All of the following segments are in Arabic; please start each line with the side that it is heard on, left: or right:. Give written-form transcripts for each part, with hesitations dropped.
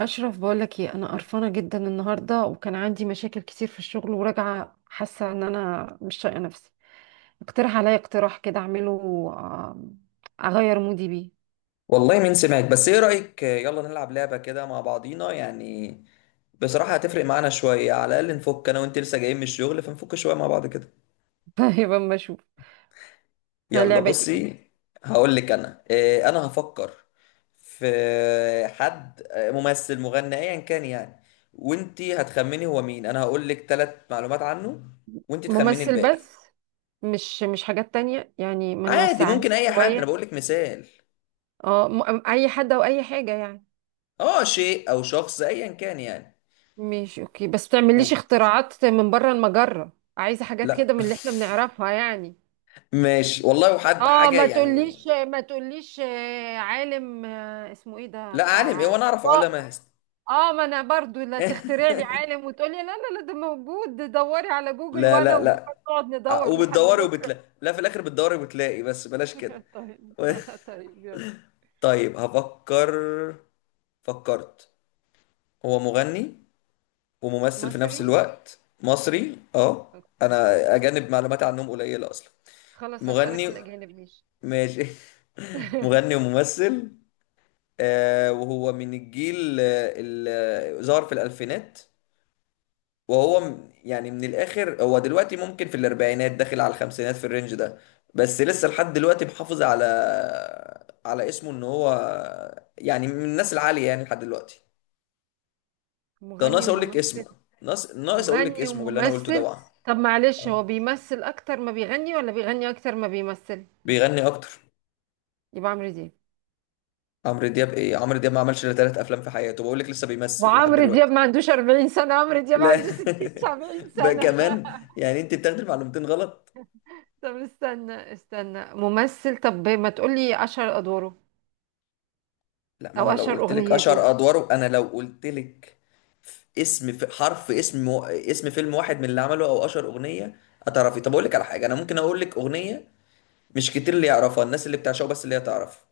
right: أشرف، بقولك ايه، أنا قرفانة جدا النهاردة، وكان عندي مشاكل كتير في الشغل، وراجعة حاسة إن أنا مش طايقة نفسي. اقترح عليا اقتراح كده أعمله، آم، أغير مودي بيه.
left: والله مين سمعك؟ بس ايه رأيك، يلا نلعب لعبة كده مع بعضينا يعني. بصراحة هتفرق معانا شوية، على الأقل نفك أنا وأنت لسه جايين من الشغل، فنفك شوية مع بعض كده.
right: طيب، أما أشوف ده
left: يلا
right: لعبة
left: بصي،
right: ايه.
left: هقول لك أنا إيه. أنا هفكر في حد ممثل، مغني، أيا كان يعني. وأنت هتخمني هو مين. أنا هقول لك 3 معلومات عنه وأنت تخمني
right: ممثل
left: الباقي.
right: بس؟ مش حاجات تانية يعني، ما
left: عادي،
right: نوسعهاش
left: ممكن أي حد. أنا
right: شوية.
left: بقول لك مثال.
right: اه، أي حد أو أي حاجة يعني.
left: أه، شيء أو شخص أيا كان يعني.
right: ماشي، أوكي، بس متعمليش
left: أوه.
right: اختراعات من بره المجرة، عايزة حاجات
left: لا.
right: كده من اللي احنا بنعرفها يعني.
left: ماشي والله، وحد
right: اه،
left: حاجة
right: ما
left: يعني.
right: تقوليش ما تقوليش عالم، اسمه ايه ده
left: لا، عالم ايه
right: بتاع؟
left: وانا اعرف
right: اه،
left: علماء هست.
right: ما انا برضو، لا تخترع لي عالم وتقولي لا لا لا ده موجود، دوري على جوجل،
left: لا
right: وانا
left: لا
right: وجوجل
left: لا.
right: نقعد ندور لحد
left: وبتدوري
right: بكره.
left: وبتلاقي، لا، في الاخر بتدوري وبتلاقي، بس بلاش كده.
right: طيب. طيب يلا.
left: طيب هفكر. فكرت. هو مغني وممثل في نفس
right: مصري؟
left: الوقت، مصري. اه.
right: أوكي.
left: انا اجانب معلومات عنهم قليلة اصلا.
right: خلاص، هسألك في
left: مغني.
right: الاجانب ماشي.
left: ماشي. مغني وممثل. آه، وهو من الجيل اللي ظهر في الالفينات. وهو يعني من الاخر، هو دلوقتي ممكن في الاربعينات داخل على الخمسينات، في الرينج ده. بس لسه لحد دلوقتي محافظ على اسمه ان هو يعني من الناس العالية يعني لحد دلوقتي. ده
right: مغني
left: ناقص اقول لك اسمه.
right: وممثل.
left: ناقص، ناقص اقول لك
right: مغني
left: اسمه باللي انا قلته ده
right: وممثل؟
left: بقى.
right: طب معلش، هو
left: آه.
right: بيمثل اكتر ما بيغني ولا بيغني اكتر ما بيمثل؟
left: بيغني اكتر.
right: يبقى عمرو دياب.
left: عمرو دياب ايه؟ عمرو دياب ما عملش الا 3 افلام في حياته، بقول لك لسه بيمثل لحد
right: وعمرو دياب
left: دلوقتي.
right: ما عندوش 40 سنة، عمرو دياب
left: لا.
right: عنده 60، 70
left: بقى
right: سنة.
left: كمان يعني انت بتاخدي المعلومتين غلط.
right: طب استنى استنى، ممثل، طب ما تقولي أشهر أدواره،
left: لا، ما انا
right: أو
left: لو
right: أشهر
left: قلت لك
right: أغنيته.
left: اشهر ادواره، انا لو قلت لك اسم في حرف اسم و... اسم فيلم واحد من اللي عمله او اشهر اغنيه هتعرفي. طب اقول لك على حاجه، انا ممكن اقول لك اغنيه مش كتير اللي يعرفها الناس، اللي بتعشقه بس اللي هي تعرف.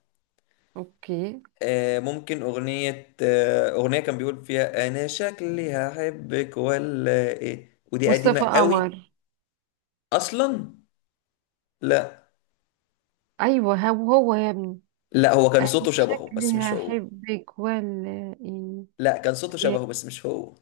right: أوكي.
left: ممكن اغنيه كان بيقول فيها انا شكلي هحبك ولا ايه، ودي قديمه
right: مصطفى
left: قوي.
right: قمر.
left: اصلا. لا.
right: أيوه هو، هو يا ابني.
left: لا، هو كان
right: أنا
left: صوته شبهه بس
right: شكلي
left: مش هو.
right: هحبك ولا إيه.
left: لا، كان صوته
right: إيه.
left: شبهه بس مش هو.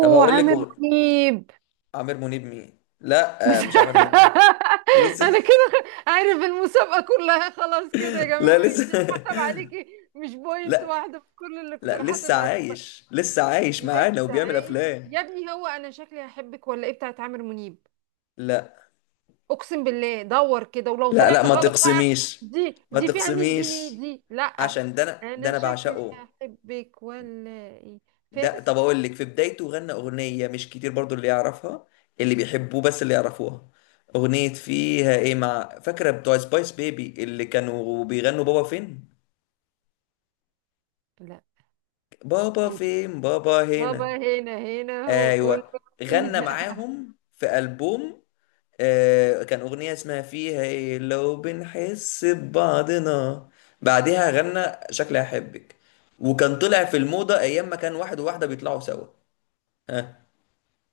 left: طب هقول لك
right: عامر منيب.
left: عامر منيب مين؟ لا،
right: بس.
left: مش عامر منيب. لسه.
right: أنا كده عارف المسابقة كلها، خلاص كده يا
left: لا
right: جماعة، أنت
left: لسه.
right: اتحسب عليكي مش بوينت
left: لا
right: واحدة في كل
left: لا،
right: الاقتراحات
left: لسه
right: الغريبة.
left: عايش، لسه عايش معانا
right: لسه
left: وبيعمل
right: عايش
left: افلام.
right: يا ابني، هو انا شكلي هحبك ولا ايه بتاعت عامر منيب.
left: لا
right: اقسم بالله دور كده، ولو
left: لا لا،
right: طلعت
left: ما
right: غلط بقى،
left: تقسميش،
right: دي
left: ما
right: دي فيها 100 جنيه
left: تقسميش.
right: دي، لا.
left: عشان ده انا ده
right: انا
left: انا
right: شكلي
left: بعشقه.
right: هحبك ولا ايه.
left: ده
right: فارس.
left: طب اقول لك، في بدايته غنى اغنيه مش كتير برضو اللي يعرفها، اللي بيحبوه بس اللي يعرفوها. اغنيه فيها ايه، مع فاكره بتوع سبايس بيبي اللي كانوا بيغنوا بابا فين؟
right: لا.
left: بابا
right: ايه ده؟
left: فين، بابا هنا.
right: بابا هنا هنا هو قول.
left: ايوه، غنى
right: هنا.
left: معاهم في البوم. كان أغنية اسمها فيها إيه لو بنحس ببعضنا. بعدها غنى شكلي أحبك. وكان طلع في الموضة أيام ما كان واحد وواحدة بيطلعوا سوا. ها.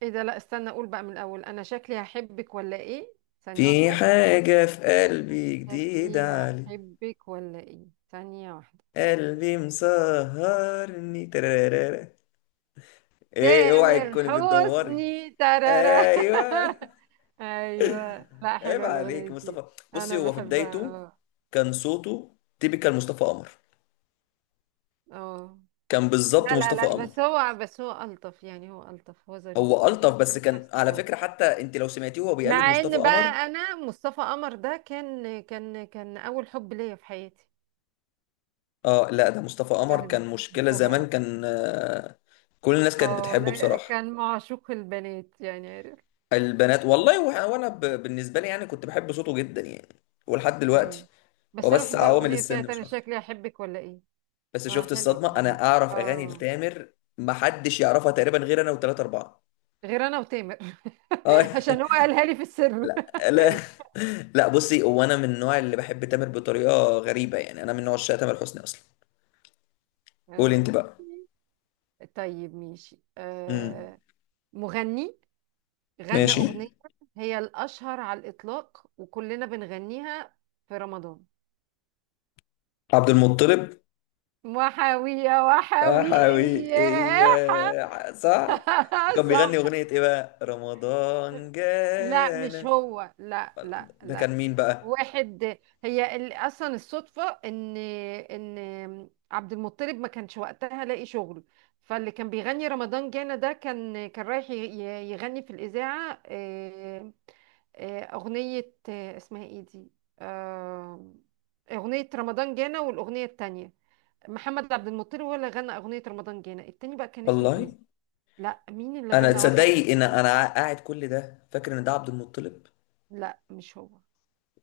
right: ايه ده؟ لا استنى، اقول بقى من الاول، انا شكلي هحبك ولا ايه؟ ثانية
left: في
right: واحدة.
left: حاجة في قلبي
right: شكلي
left: جديدة علي.
right: هحبك ولا ايه؟ ثانية واحدة.
left: قلبي مسهرني ترارارا. إيه، أوعي
right: تامر
left: تكوني بتدوري.
right: حسني، ترارا.
left: أيوه.
right: ايوه. لا،
left: عيب
right: حلوه الاغنيه
left: عليك
right: دي.
left: مصطفى. بصي،
right: انا
left: هو في
right: بحبها،
left: بدايته
right: اه.
left: كان صوته تيبيكال مصطفى قمر.
right: اه،
left: كان بالظبط
right: لا لا
left: مصطفى
right: لا،
left: قمر.
right: بس هو، بس هو الطف يعني، هو الطف، هو ظريف،
left: هو
right: انا
left: ألطف،
right: بحب
left: بس
right: تامر
left: كان
right: حسني
left: على
right: قوي.
left: فكرة، حتى انت لو سمعتيه هو بيقلد
right: مع
left: مصطفى
right: ان
left: قمر.
right: بقى، انا مصطفى قمر ده كان اول حب ليا في حياتي.
left: اه، لا ده مصطفى قمر كان مشكلة زمان، كان كل الناس كانت
right: اه
left: بتحبه
right: لا،
left: بصراحة.
right: كان معشوق البنات يعني، عارف.
left: البنات والله، وانا بالنسبة لي يعني كنت بحب صوته جدا يعني، ولحد دلوقتي.
right: ايوه،
left: هو
right: بس انا
left: بس
right: بحبها
left: عوامل
right: الاغنيه
left: السن
right: بتاعت
left: مش
right: انا
left: اكتر.
right: شكلي احبك ولا ايه.
left: بس
right: اه
left: شفت
right: حلوه
left: الصدمة؟
right: الاغنيه
left: انا
right: دي،
left: اعرف اغاني
right: اه.
left: لتامر محدش يعرفها تقريبا غير انا وثلاثة اربعة.
right: غير انا وتامر.
left: اه.
right: عشان هو قالها لي في السر.
left: لا لا لا، بصي، هو انا من النوع اللي بحب تامر بطريقة غريبة يعني. انا من نوع عشاق تامر حسني اصلا. قولي انت
right: أو-
left: بقى.
right: طيب ماشي.
left: مم.
right: آه. مغني غنى
left: ماشي.
right: اغنيه هي الاشهر على الاطلاق وكلنا بنغنيها في رمضان،
left: عبد المطلب.
right: وحاويه
left: يا
right: وحاويه.
left: حاوي ايه، صح. وكان بيغني
right: صح.
left: اغنية ايه بقى، رمضان
right: لا مش
left: جانا؟
right: هو، لا لا
left: ده
right: لا.
left: كان مين بقى؟
right: واحد، هي اصلا الصدفه ان ان عبد المطلب ما كانش وقتها لاقي شغل، فاللي كان بيغني رمضان جانا ده كان رايح يغني في الاذاعه. اغنيه، اسمها ايه دي. آه، اغنيه رمضان جانا، والاغنيه التانية محمد عبد المطلب هو اللي غنى. اغنيه رمضان جانا التاني بقى كان اسمه ايه؟
left: والله
right: لا، مين اللي
left: انا،
right: غنى؟ واحد.
left: تصدقي ان انا قاعد كل ده فاكر ان ده عبد المطلب؟
right: لا مش هو.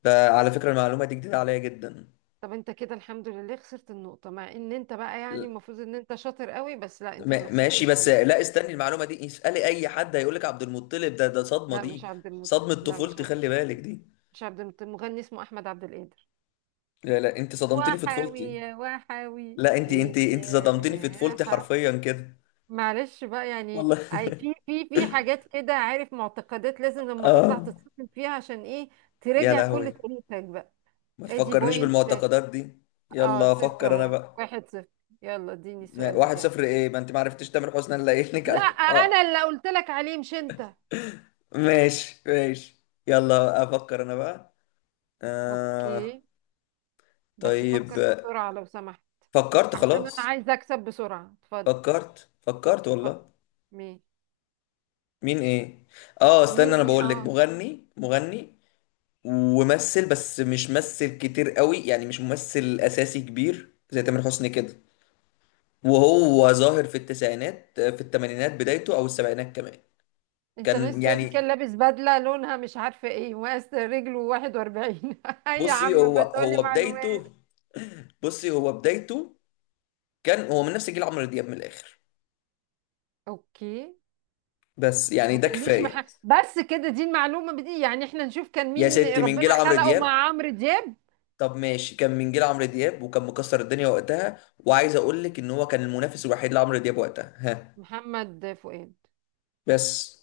left: ده على فكرة المعلومة دي جديدة عليا جدا.
right: طب انت كده الحمد لله خسرت النقطة، مع ان انت بقى يعني المفروض ان انت شاطر قوي، بس لا، انت اللي خسرت
left: ماشي، بس
right: النقطة.
left: لا استني، المعلومة دي اسألي اي حد هيقول لك عبد المطلب. ده صدمة
right: لا مش
left: دي،
right: عبد المطلب،
left: صدمة
right: لا مش
left: طفولتي،
right: عبد
left: خلي بالك
right: المطلب.
left: دي.
right: مش عبد المطلب، مغني اسمه احمد عبد القادر.
left: لا لا، انت صدمتني في
right: وحاوي
left: طفولتي.
right: يا وحاوي.
left: لا، انت
right: ايه
left: انت انت صدمتني في
right: يا
left: طفولتي حرفيا كده.
right: معلش بقى يعني.
left: والله.
right: اي، في حاجات كده، عارف، معتقدات لازم لما تطلع
left: اه.
right: تتصفن فيها، عشان ايه؟
left: يا
right: تراجع كل
left: لهوي،
right: تاريخك بقى.
left: ما
right: ادي
left: تفكرنيش
right: بوينت.
left: بالمعتقدات دي.
right: اه،
left: يلا
right: صفر
left: افكر انا
right: اهو،
left: بقى.
right: واحد صفر. يلا اديني السؤال
left: واحد
right: بتاعك.
left: صفر ايه؟ ما انت ما عرفتش تامر حسني اللي قايل لك
right: لا
left: عليه.
right: انا
left: اه.
right: اللي قلت لك عليه، مش انت.
left: ماشي ماشي. يلا افكر انا بقى. آه.
right: اوكي، بس
left: طيب.
right: فكر بسرعة لو سمحت.
left: فكرت
right: عشان انا
left: خلاص.
right: عايزه اكسب بسرعة، اتفضل.
left: فكرت، فكرت
right: فكر.
left: والله.
right: مين؟
left: مين ايه؟ اه
right: مين
left: استنى، انا
right: ايه؟
left: بقول لك
right: اه.
left: مغني. مغني وممثل، بس مش ممثل كتير قوي يعني، مش ممثل اساسي كبير زي تامر حسني كده. وهو ظاهر في التسعينات، في الثمانينات بدايته، او السبعينات كمان.
right: انت ناس
left: كان
right: تقولي
left: يعني،
right: كان لابس بدلة لونها مش عارفة ايه وقاس رجله 41. اي يا عم
left: بصي، هو
right: ما تقولي
left: هو بدايته،
right: معلومات.
left: بصي هو بدايته كان هو من نفس جيل عمرو دياب من الاخر.
right: اوكي،
left: بس يعني
right: ما
left: ده
right: تقوليش
left: كفايه.
right: مح... بس كده، دي المعلومة دي يعني، احنا نشوف كان
left: يا
right: مين
left: ستي، من جيل
right: ربنا
left: عمرو
right: خلقه
left: دياب.
right: مع عمرو دياب.
left: طب ماشي، كان من جيل عمرو دياب وكان مكسر الدنيا وقتها، وعايز اقول لك ان هو كان المنافس الوحيد لعمرو دياب وقتها. ها.
right: محمد فؤاد.
left: بس.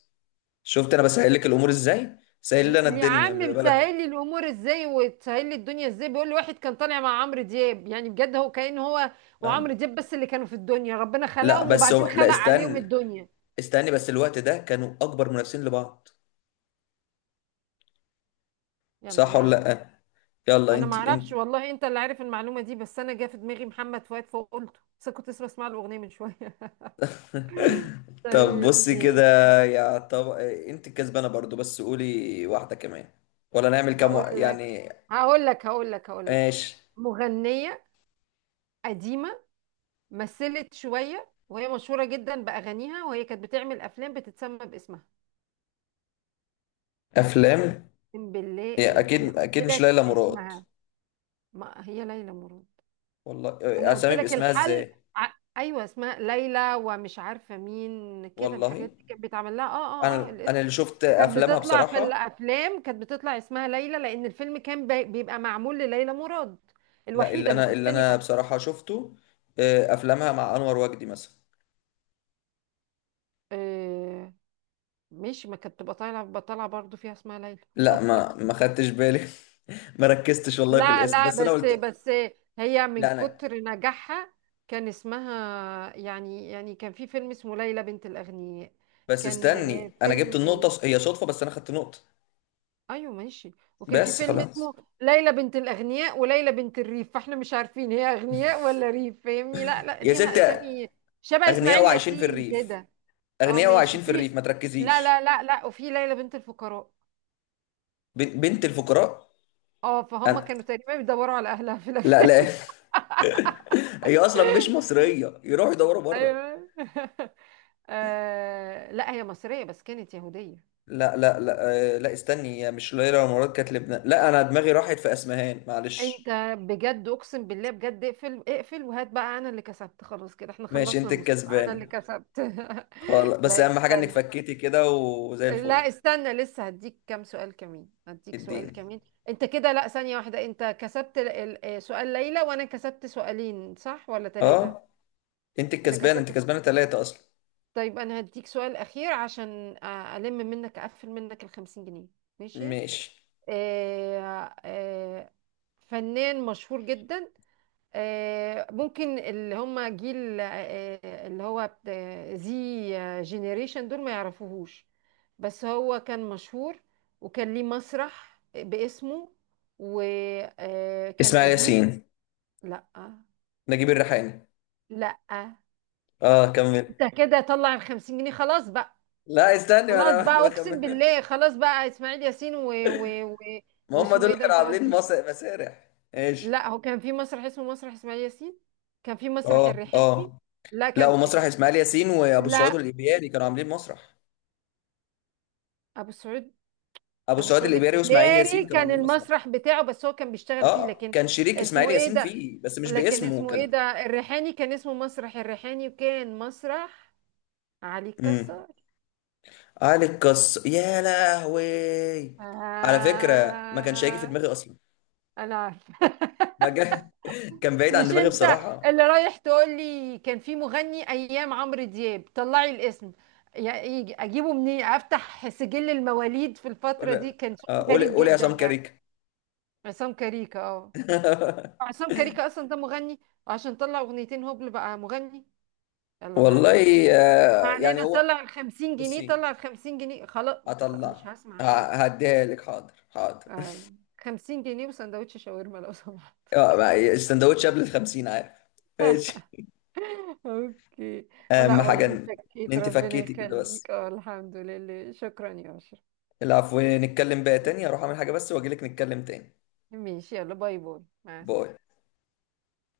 left: شفت انا بسهل لك الامور ازاي؟ سهل لنا
right: يا
left: الدنيا، مش
right: عم
left: بلا.
right: بتسهل لي الامور ازاي وتسهل لي الدنيا ازاي، بيقول لي واحد كان طالع مع عمرو دياب يعني، بجد هو كأن هو
left: ها.
right: وعمرو دياب بس اللي كانوا في الدنيا، ربنا
left: لا
right: خلقهم
left: بس
right: وبعدين
left: هو، لا
right: خلق عليهم
left: استني،
right: الدنيا.
left: استني بس، الوقت ده كانوا اكبر منافسين لبعض.
right: يلا
left: صح
right: ما
left: ولا
right: علينا.
left: لأ؟ يلا
right: انا ما
left: انت
right: اعرفش
left: انت
right: والله، انت اللي عارف المعلومه دي، بس انا جه في دماغي محمد فؤاد فقلته، بس كنت لسه بسمع له اغنيه من شويه.
left: طب
right: طيب
left: بصي كده،
right: ماشي.
left: يا طب انت الكسبانة برضو، بس قولي واحدة كمان. ولا نعمل كام
right: هقول لك
left: يعني.
right: هقول لك هقول لك هقول لك
left: ماشي.
right: مغنيه قديمه، مثلت شويه، وهي مشهوره جدا باغانيها، وهي كانت بتعمل افلام بتتسمى باسمها.
left: افلام.
right: اقسم بالله
left: يا
right: انا
left: اكيد
right: قلت
left: اكيد مش
right: لك
left: ليلى مراد.
right: اسمها. ما هي ليلى مراد،
left: والله.
right: انا قلت
left: اسامي
right: لك
left: باسمها
right: الحل.
left: ازاي؟
right: ايوه، اسمها ليلى، ومش عارفه مين كده، الحاجات
left: والله
right: دي كانت بيتعمل لها، اه. اه، اه،
left: انا
right: الاسم.
left: اللي شفت
right: وكانت
left: افلامها
right: بتطلع في
left: بصراحة.
right: الافلام، كانت بتطلع اسمها ليلى، لان الفيلم كان بيبقى معمول لليلى مراد،
left: لا، اللي
right: الوحيده اللي في
left: انا اللي انا
right: السينما.
left: بصراحة شفته افلامها مع انور وجدي مثلا.
right: آه، مش ما كانت بتبقى طالعه، بتطلع برضو فيها اسمها ليلى.
left: لا، ما خدتش بالي. ما ركزتش والله في
right: لا
left: الاسم،
right: لا،
left: بس انا
right: بس
left: قلت.
right: بس هي من
left: لا انا.
right: كتر نجاحها كان اسمها، يعني كان في فيلم اسمه ليلى بنت الأغنياء.
left: بس
right: كان
left: استني، انا
right: فيلم
left: جبت النقطة،
right: ايه؟
left: هي صدفة بس انا خدت نقطة.
right: ايوه ماشي. وكان في
left: بس
right: فيلم
left: خلاص.
right: اسمه ليلى بنت الأغنياء، وليلى بنت الريف، فاحنا مش عارفين هي أغنياء ولا ريف؟ فاهمني؟ لا لا،
left: يا
right: ليها
left: ستة،
right: أسامي شبه
left: اغنياء
right: إسماعيل
left: وعايشين في
right: ياسين
left: الريف،
right: كده. اه
left: اغنياء
right: ماشي
left: وعايشين في الريف،
right: في،
left: ما
right: لا لا
left: تركزيش.
right: لا لا، وفي ليلى بنت الفقراء.
left: بنت الفقراء.
right: اه، فهم
left: أنا...
right: كانوا تقريبا بيدوروا على أهلها في
left: لا
right: الأفلام.
left: لا. هي اصلا مش مصرية، يروحوا يدوروا بره.
right: ايوه. آه لا، هي مصرية بس كانت يهودية.
left: لا لا لا، لا استني، هي مش ليلى مراد، كانت لبنان. لا، انا دماغي راحت في اسمهان، معلش.
right: انت بجد، اقسم بالله بجد، اقفل اقفل، وهات بقى، انا اللي كسبت، خلاص كده احنا
left: ماشي،
right: خلصنا
left: انت
right: المسابقة، انا اللي
left: الكسبان.
right: كسبت.
left: خلاص، بس
right: لا
left: اهم حاجة انك
right: استنى،
left: فكيتي كده. وزي
right: لا
left: الفل.
right: استنى، لسه هديك كام سؤال كمان، هديك سؤال
left: اديني.
right: كمان. انت كده لا، ثانية واحدة، انت كسبت سؤال ليلى، وانا كسبت سؤالين، صح ولا ثلاثة؟
left: اه، انت
right: انا
left: الكسبان، انت
right: كسبت.
left: كسبانة 3 اصلا.
right: طيب، انا هديك سؤال اخير، عشان الم منك، اقفل منك الخمسين جنيه. ماشي.
left: ماشي.
right: آه، آه، فنان مشهور جدا، ممكن اللي هم جيل اللي هو زي جينيريشن دول ما يعرفوهوش، بس هو كان مشهور، وكان ليه مسرح باسمه، وكان
left: اسماعيل
right: قديم.
left: ياسين.
right: لا.
left: نجيب الريحاني.
right: لا.
left: اه كمل.
right: انت كده طلع الخمسين جنيه خلاص بقى.
left: لا استني، ما
right: خلاص بقى
left: انا
right: اقسم
left: بكمل.
right: بالله، خلاص بقى، اسماعيل ياسين
left: ما هم دول
right: واسمه ايه
left: اللي
right: ده
left: كانوا
right: انت قلت؟
left: عاملين مسرح، مسارح ايش؟
right: لا هو كان في مسرح اسمه مسرح اسماعيل ياسين، كان في مسرح
left: اه
right: الريحاني،
left: اه.
right: لا
left: لا،
right: كان في...
left: ومسرح اسماعيل ياسين وابو السعود
right: لا
left: الايبياري كانوا عاملين مسرح.
right: ابو السعود،
left: ابو
right: ابو
left: السعود
right: السعود
left: الايبياري واسماعيل
right: الابداري
left: ياسين كانوا
right: كان
left: عاملين مسرح.
right: المسرح بتاعه، بس هو كان بيشتغل فيه،
left: اه،
right: لكن
left: كان شريك اسماعيل
right: اسمه ايه
left: ياسين
right: ده،
left: فيه بس مش
right: لكن
left: باسمه
right: اسمه ايه
left: كان.
right: ده؟ الريحاني كان اسمه مسرح الريحاني، وكان مسرح علي
left: امم.
right: الكسار.
left: علي القص، يا لهوي. على فكره ما كانش هيجي في
right: آه.
left: دماغي اصلا.
right: انا عارفة.
left: ما جا... كان بعيد عن
right: مش
left: دماغي
right: انت
left: بصراحه.
right: اللي رايح تقول لي كان في مغني ايام عمرو دياب، طلعي الاسم، اجيبه منين، افتح سجل المواليد في الفتره
left: قول،
right: دي، كان شغل
left: قول
right: غريب
left: قول يا
right: جدا
left: عصام
right: يعني.
left: كاريك.
right: عصام كاريكا، اه. عصام كاريكا اصلا ده مغني، وعشان طلع اغنيتين هبل بقى مغني. يلا ما علينا.
left: والله،
right: ما
left: يعني
right: علينا،
left: هو.
right: طلع ال 50 جنيه،
left: بصي،
right: طلع ال 50 جنيه خلاص.
left: هطلع.
right: مش هسمع
left: ه-
right: حاجه.
left: هديها لك، حاضر حاضر.
right: آه، 50 جنيه وسندوتش شاورما لو سمحت.
left: السندوتش قبل الخمسين عارف. ماشي.
right: اوكي. ولا
left: اهم حاجه
right: والله،
left: إن
right: شكيت
left: انت
right: ربنا
left: فكيتي كده، بس.
right: يخليك، اه الحمد لله، شكرا يا اشرف.
left: العفو، نتكلم بقى تاني، اروح اعمل حاجه بس واجي لك نتكلم تاني.
right: ماشي يلا، باي باي مع
left: باي.
right: السلامة.